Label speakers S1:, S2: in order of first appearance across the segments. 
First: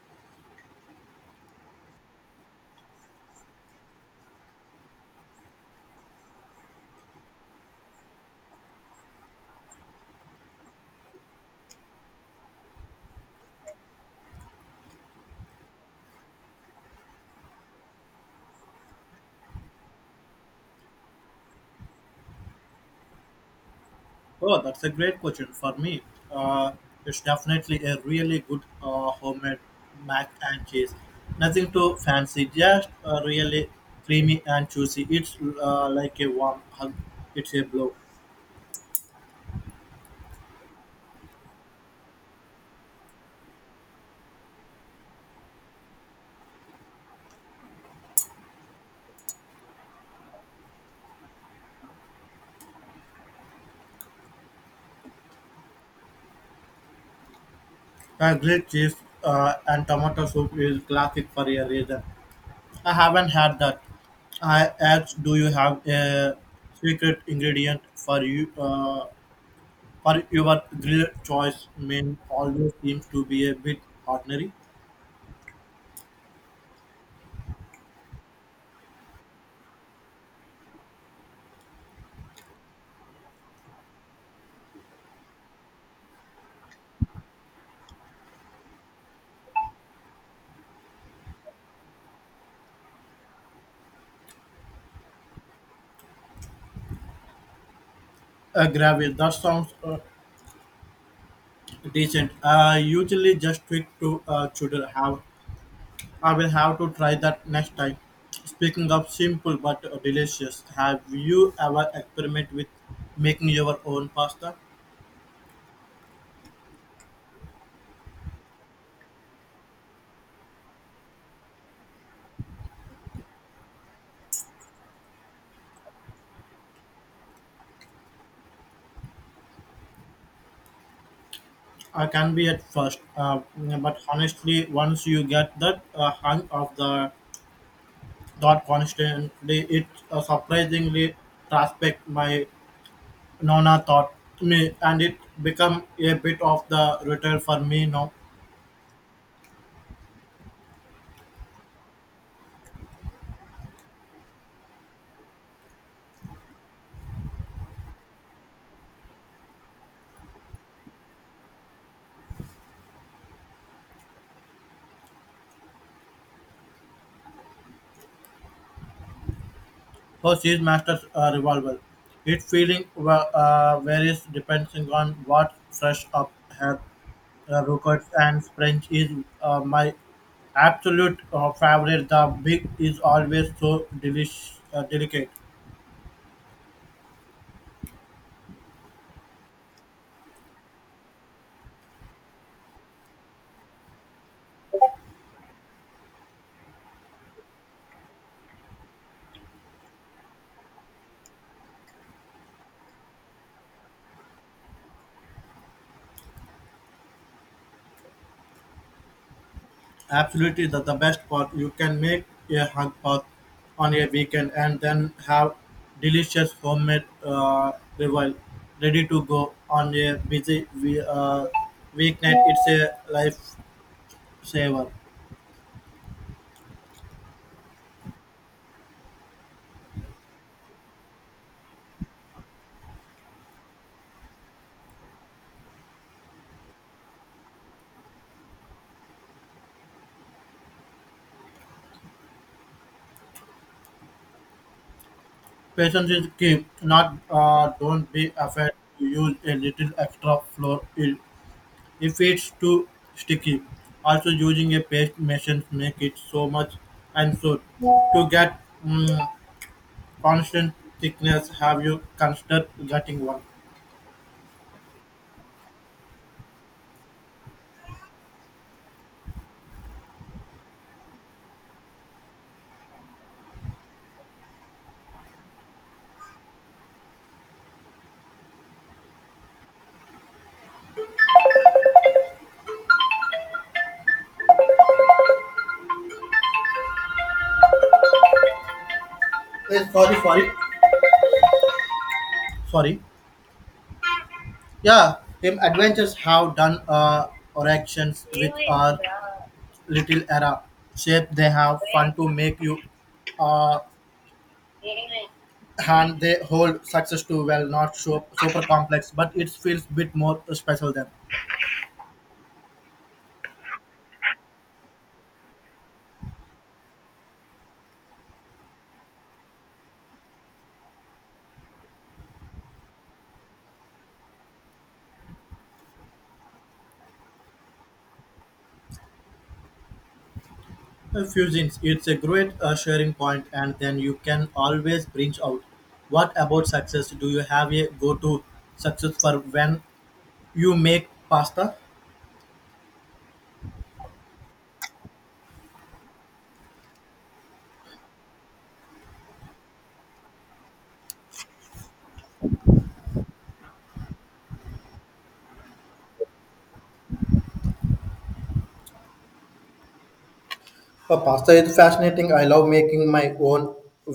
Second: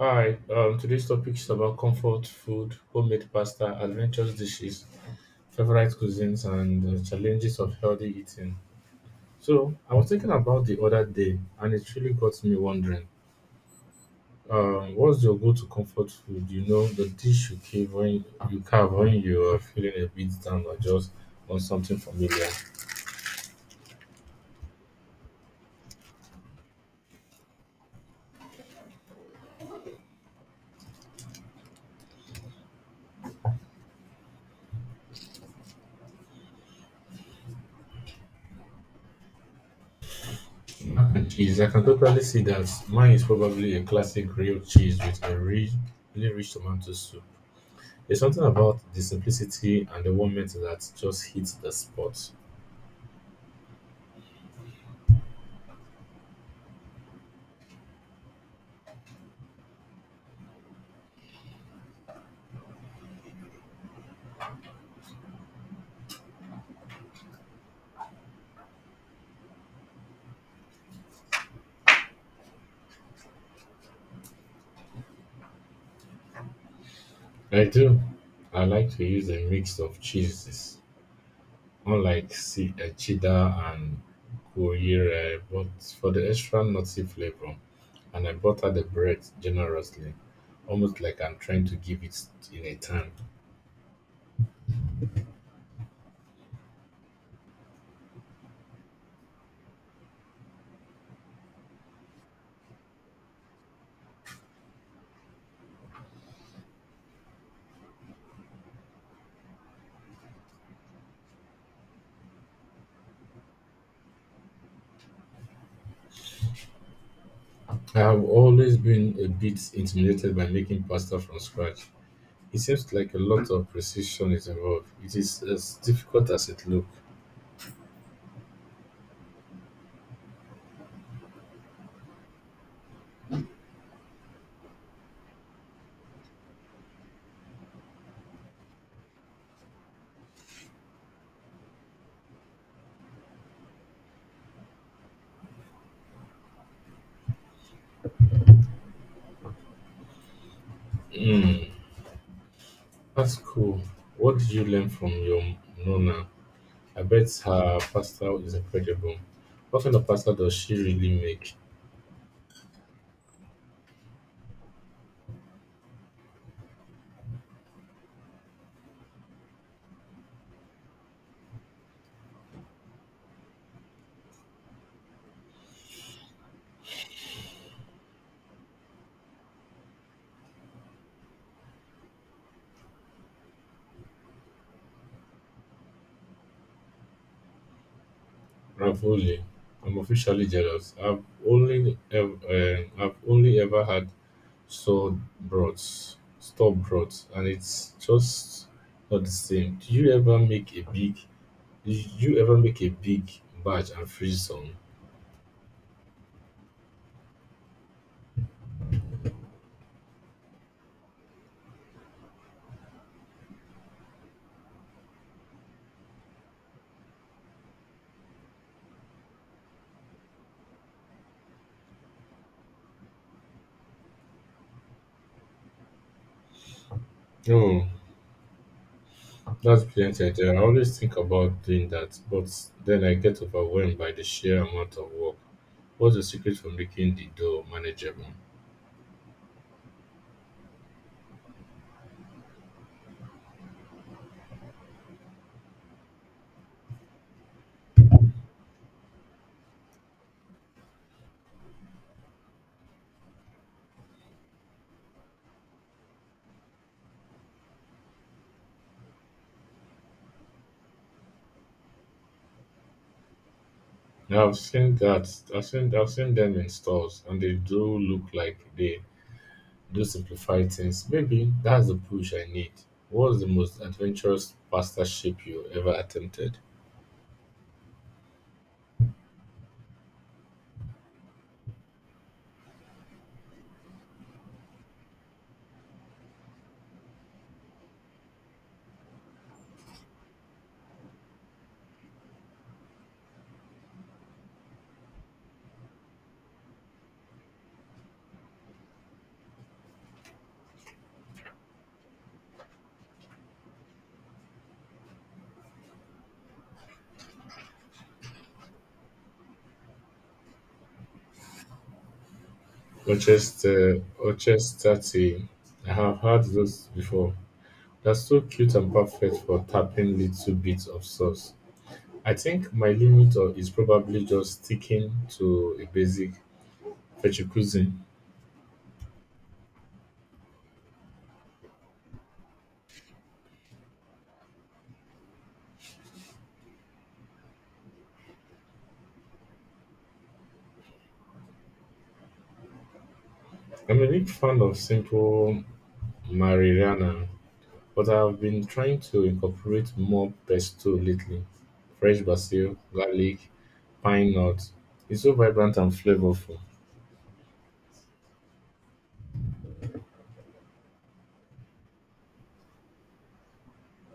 S1: Hi, today's topic is about comfort food, homemade pasta, adventurous dishes, favorite cuisines, and challenges of healthy eating. So, I was thinking about the other day, and it really got me wondering. What's your go-to comfort food? The dish you crave when you carve when you are feeling a bit down or just want something familiar.
S2: Oh, that's a great question for me. Uh, it's definitely a really good homemade mac and cheese. Nothing too fancy, just really creamy and juicy. It's like a warm hug. It's a blow.
S1: And Cheese, I can totally see that. Mine is probably a classic grilled cheese with a really, really rich tomato soup. There's something about the simplicity and the warmth that just hits the spot.
S2: Grilled cheese and tomato soup is classic for a reason. I haven't had that. I asked, do you have a secret ingredient for you for your grilled choice? Main always seems to be a bit ordinary.
S1: I do. I like to use a mix of cheeses, cheddar and gruyere, but for the extra nutty flavor. And I butter the bread generously, almost like I'm trying to give it in a time.
S2: Gravel. That sounds decent. Usually just tweak to children. Have I will have to try that next time. Speaking of simple but delicious, have you ever experimented with making your own pasta?
S1: I have always been a bit intimidated by making pasta from scratch. It seems like a lot of precision is involved. It is as difficult as it
S2: I can be at first, but honestly, once you get that hang of the thought constantly, it surprisingly respect my nona thought me, and it become a bit of the ritual for me now.
S1: looks. That's cool. What did you learn from your nonna? I bet her pasta is incredible. What kind of pasta does she really make?
S2: How she masters a revolver. It feeling varies depending on what fresh up her records and French is my absolute favorite. The big is always so delish, delicate.
S1: Ravioli. I'm officially jealous. I've only ever had store broths, and it's just not the same. Do you ever make a big? Did you ever make a big batch and freeze some?
S2: Absolutely, the best part. You can make a hug pot on a weekend and then have delicious homemade revival ready to go on a busy weeknight. It's a lifesaver.
S1: Oh, that's brilliant idea. I always think about doing that, but then I get overwhelmed by the sheer amount of work. What's the secret for making the dough manageable?
S2: Patience is key. Not don't be afraid to use a little extra flour if it's too sticky. Also, using a paste machine make it so much and so to get mm, constant thickness. Have you considered getting one?
S1: Now I've seen that I've seen them in stores and they do look like they do simplify things. Maybe that's the push I need. What's the most adventurous pasta shape you ever attempted?
S2: Eh, sorry. Sorry. Yeah, him adventures have done oractions with our little era shape. They have fun to make you. Uh, and they hold success too well not so, super complex but it feels a bit more special than
S1: Rochester tea. I have had those before. They're so cute and perfect for tapping little bits of sauce. I think my limit or- is probably just sticking to a basic fetchy cuisine.
S2: fusions. It's a great sharing point and then you can always branch out. What about success, do you have a go-to success for when you make pasta?
S1: I'm a big fan of simple marinara, but I've been trying to incorporate more pesto lately. Fresh basil, garlic, pine nuts. It's so vibrant and flavorful.
S2: Pasta is fascinating. I love making my own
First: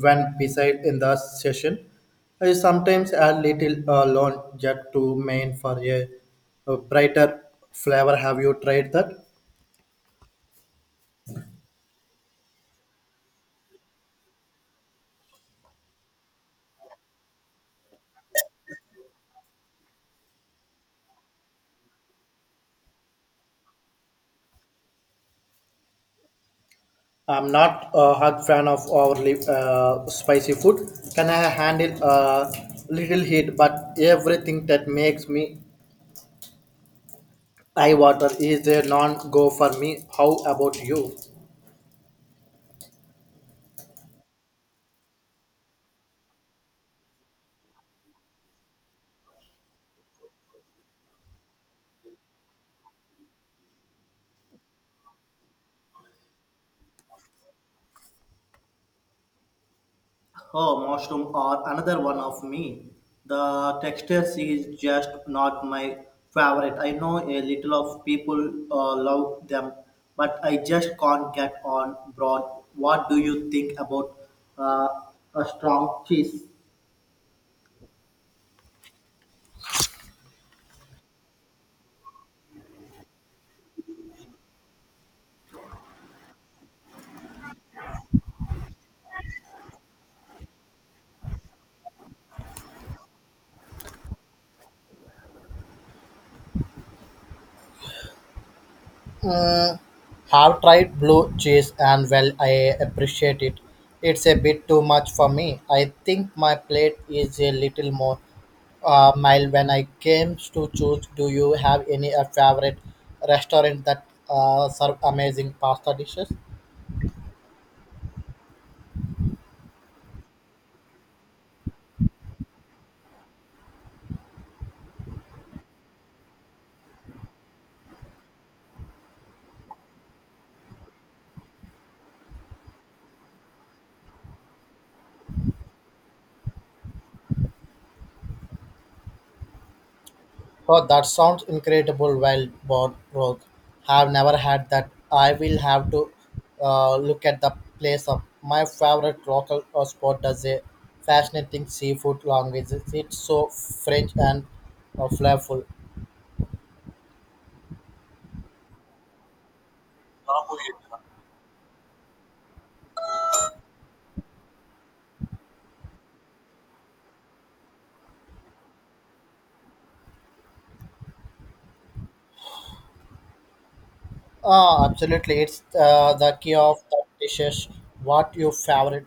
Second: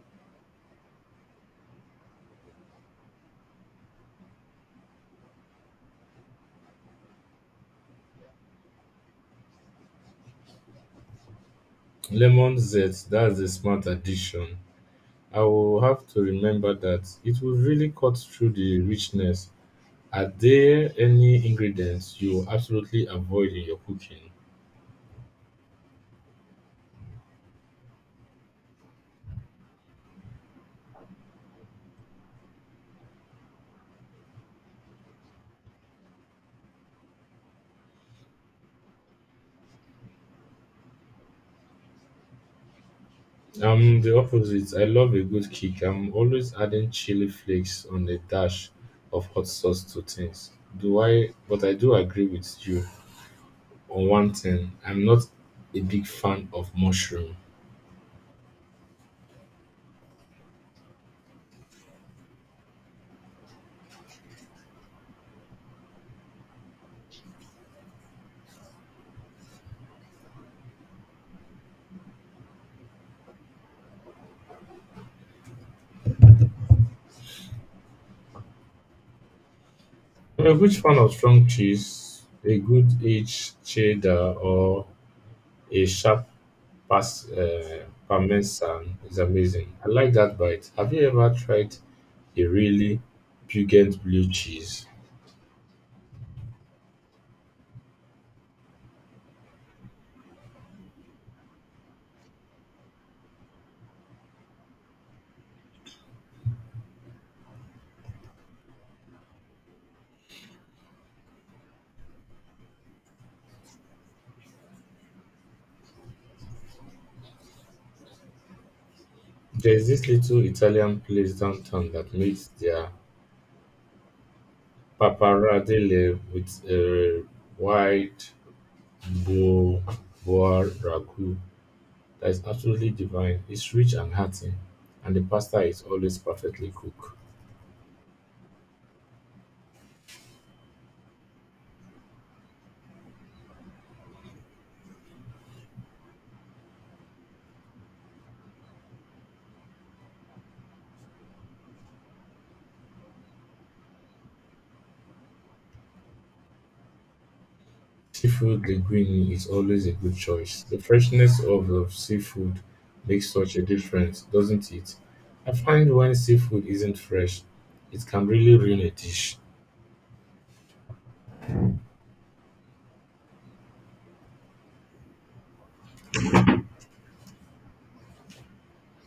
S2: when beside in the session. I sometimes add little lawn jet to main for a brighter flavor. Have you tried that?
S1: Lemon zest, that's a smart addition. I will have to remember that it will really cut through the richness. Are there any ingredients you absolutely avoid in your cooking?
S2: I'm not a hot fan of overly spicy food. Can I handle a little heat? But everything that makes me eye water is a non-go for me. How about you?
S1: I'm the opposite. I love a good kick. I'm always adding chili flakes on a dash of hot sauce to things. Do I? But I do agree with you on one thing. I'm not a big fan of mushroom.
S2: Oh, mushroom or another one of me. The texture is just not my favorite. I know a little of people love them, but I just can't get on broad. What do you think about uh, a strong cheese?
S1: I'm a huge fan of strong cheese, a good aged cheddar, or a sharp parmesan is amazing. I like that bite. Have you ever tried a really pungent blue cheese?
S2: Have tried blue cheese and well I appreciate it. It's a bit too much for me. I think my plate is a little more mild when I came to choose. Do you have any favorite restaurant that serve amazing pasta dishes?
S1: There's this little Italian place downtown that makes their pappardelle with a white bo- boar ragu that is absolutely divine. It's rich and hearty, and the pasta is always perfectly cooked.
S2: Oh, that sounds incredible. Well, born rogue. Have never had that. I will have to look at the place up. My favorite local spot does a fascinating seafood language. It's so French and flavorful.
S1: Seafood linguine is always a good choice. The freshness of the seafood makes such a difference, doesn't it? I find when seafood isn't fresh, it can really ruin a dish.
S2: Ah, absolutely. It's the key of the dishes. What your favorite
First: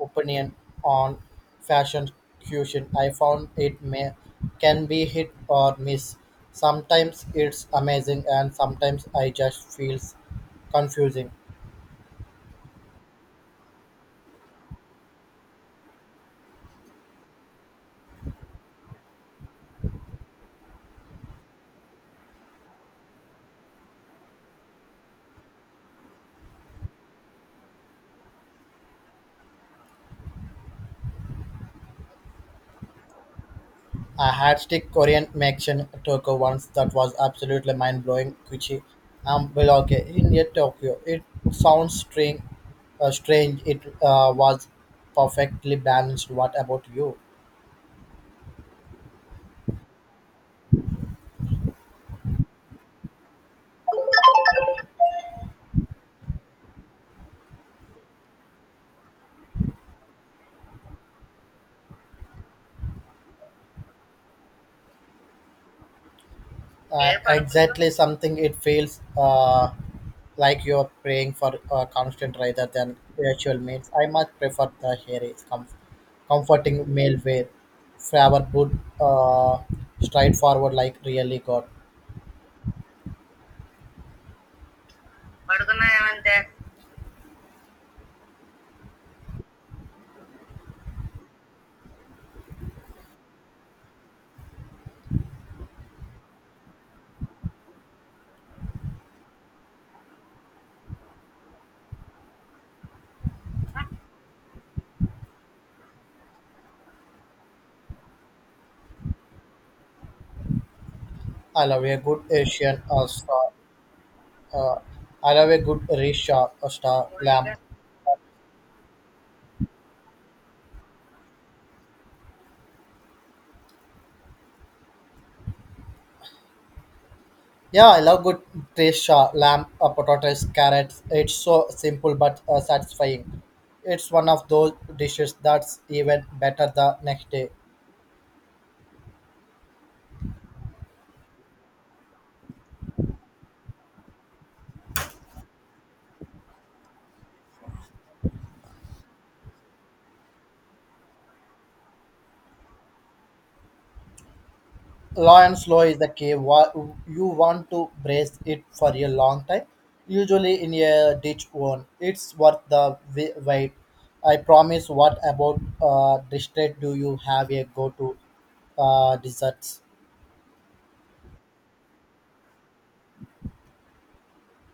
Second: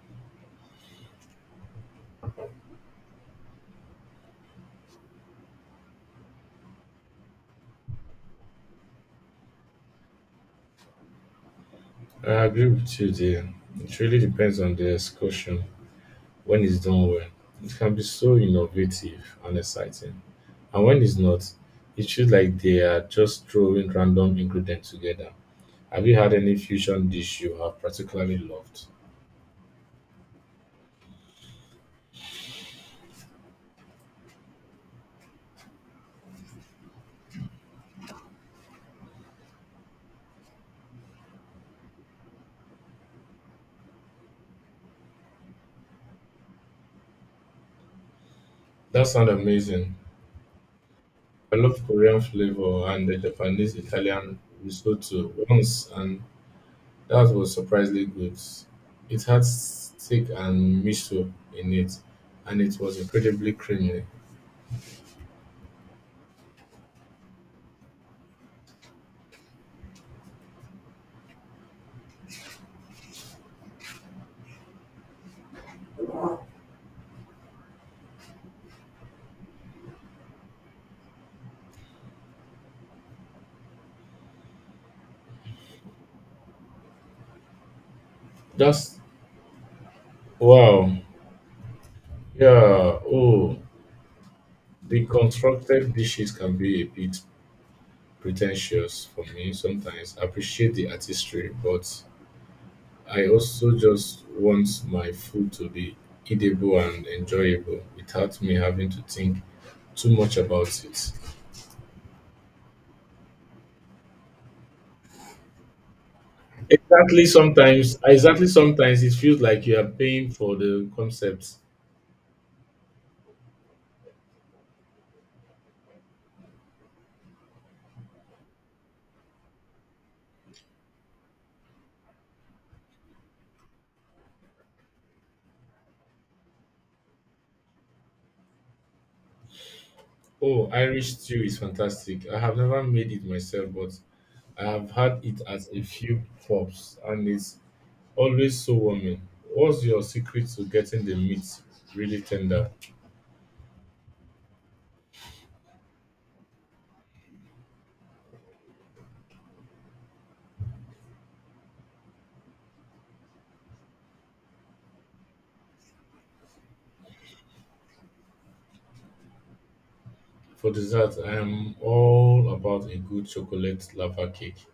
S2: opinion on fashion cuisine. I found it may can be hit or miss. Sometimes it's amazing and sometimes I just feels confusing.
S1: I agree with you there. It really depends on the excursion when it's done well. It can be so innovative and exciting. And when it's not, it feels like they are just throwing random ingredients together. Have you had any fusion dish you have particularly loved?
S2: I had stick Korean Mexican taco once that was absolutely mind blowing. Kuchi Biloke in yet Tokyo. It sounds strange. Strange. It was perfectly balanced. What about you?
S1: That sounds amazing. I love Korean flavor and the Japanese Italian risotto once, and that was surprisingly good. It had steak and miso in it, and it was incredibly creamy.
S2: Exactly something it feels like you're praying for constant rather than spiritual means. I much prefer the hairy comforting male wear, flower good, straightforward like really God.
S1: Just wow. Yeah. Oh, the constructed dishes can be a bit pretentious for me sometimes. I appreciate the artistry, but I also just want my food to be eatable and enjoyable without me having to think too much about it.
S2: I love a good Asian star. I love a good rich star
S1: Exactly
S2: lamp.
S1: sometimes exactly sometimes it feels like you are paying for the concept.
S2: Yeah, I love good fish, lamb, potatoes, carrots. It's so simple but satisfying. It's one of those dishes that's even better the next day.
S1: Oh, Irish stew is fantastic. I have never made it myself, but I've had it at a few pubs and it's always so warming. What's your secret to getting the meat really tender?
S2: Low and slow is the key. You want to braise it for a long time, usually in a ditch one. It's worth the wait. I promise. What about district? Do you have a go-to desserts?
S1: For dessert, I am all about a good chocolate lava cake.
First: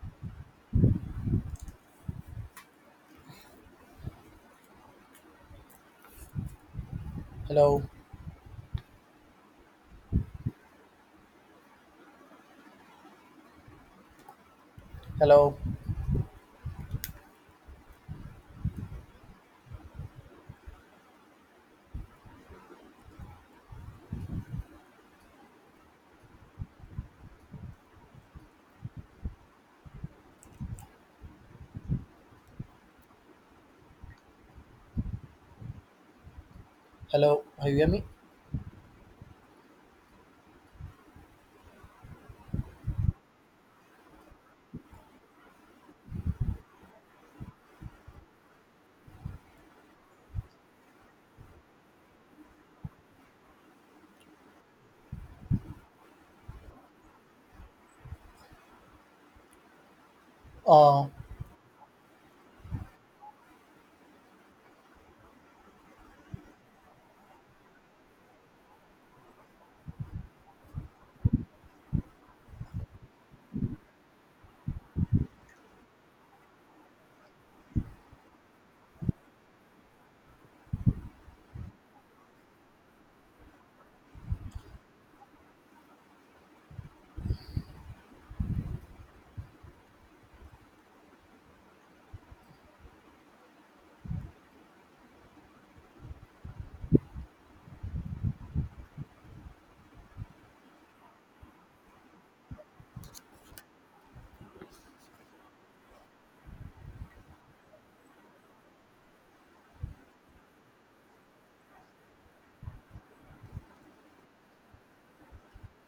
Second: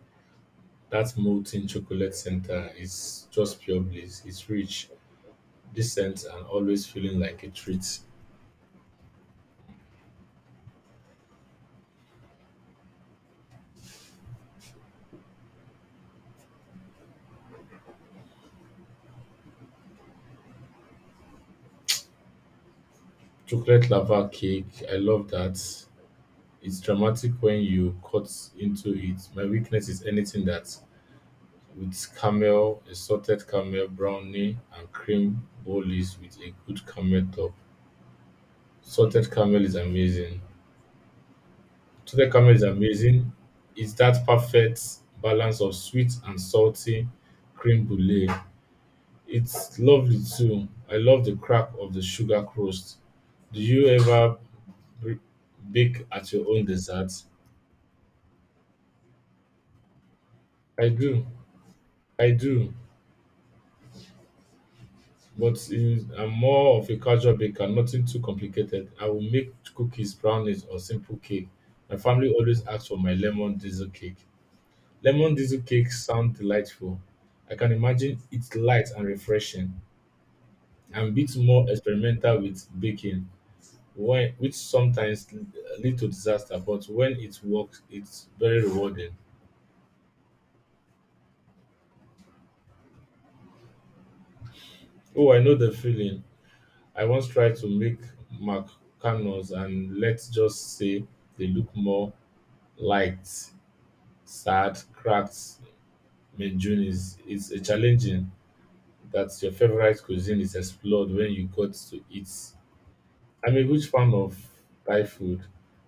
S1: That molten chocolate center is just pure bliss. It's rich, decent, and always feeling like a
S2: Hello,
S1: treat.
S2: hello,
S1: Chocolate lava cake, I love that. It's dramatic when you cut into it. My weakness is anything that with caramel, a salted caramel brownie, and cream bolies with a good caramel
S2: hello.
S1: top.
S2: Are you hear me?
S1: Salted caramel is amazing. Salted caramel is amazing. It's that perfect balance of sweet and salty cream brulee. It's lovely too. I love the crack of the sugar crust. Do you ever b- bake at your own dessert? I
S2: Uh,
S1: do. I do. But is I'm more of a casual baker, nothing too complicated. I will make cookies, brownies, or simple cake. My family always asks for my lemon diesel cake. Lemon diesel cakes sound delightful. I can imagine it's light and refreshing. I'm a bit more experimental with baking, which sometimes lead to disaster, but when it works, it's very rewarding. Oh, I know the feeling. I once tried to make macarons and let's just say they look more light, sad, cracked mejuni's. It's a challenging that your favorite cuisine is explored when you got to eat. I'm a huge fan of Thai food.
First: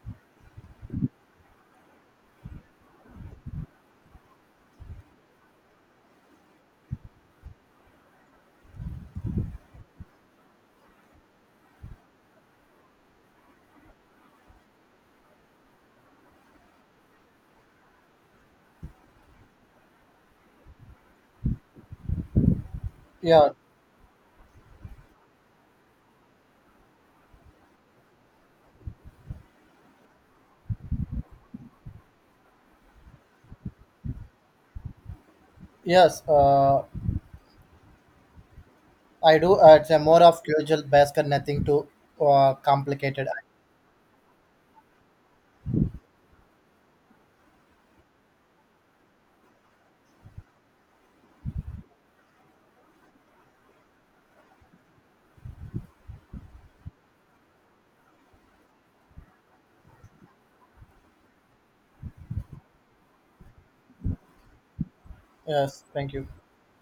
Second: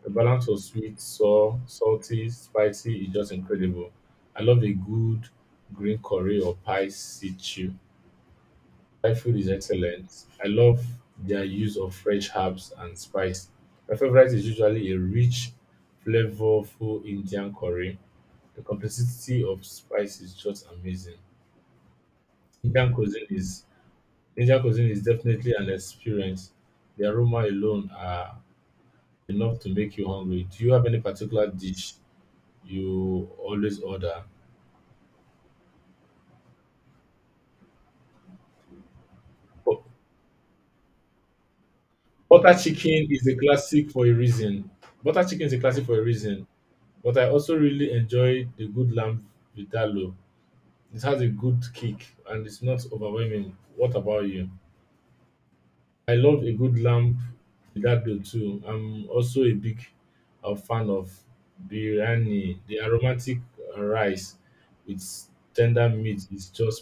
S1: The balance of sweet, sour, salty, spicy is just incredible. I love a good green curry or pie stew. Thai food is excellent. I love their use of fresh herbs and spice. My favorite is usually a rich, flavorful Indian curry. The complexity of Spice is just amazing. Indian cuisine
S2: yeah.
S1: is Indian cuisine is definitely an experience. The aroma alone are enough to make you hungry. Do you have any particular dish you always order?
S2: Yes, I do.
S1: Bu-
S2: It's a more of usual basket, nothing too
S1: Butter chicken is
S2: complicated.
S1: a classic for a reason. Butter chicken is a classic for a reason. But I also really enjoy the good lamb vindaloo. It has a good kick and it's not overwhelming. What about you? I love a good lamb vindaloo too. I'm also a big fan of biryani. The aromatic rice with
S2: Yes,
S1: tender
S2: thank
S1: meat
S2: you.
S1: is just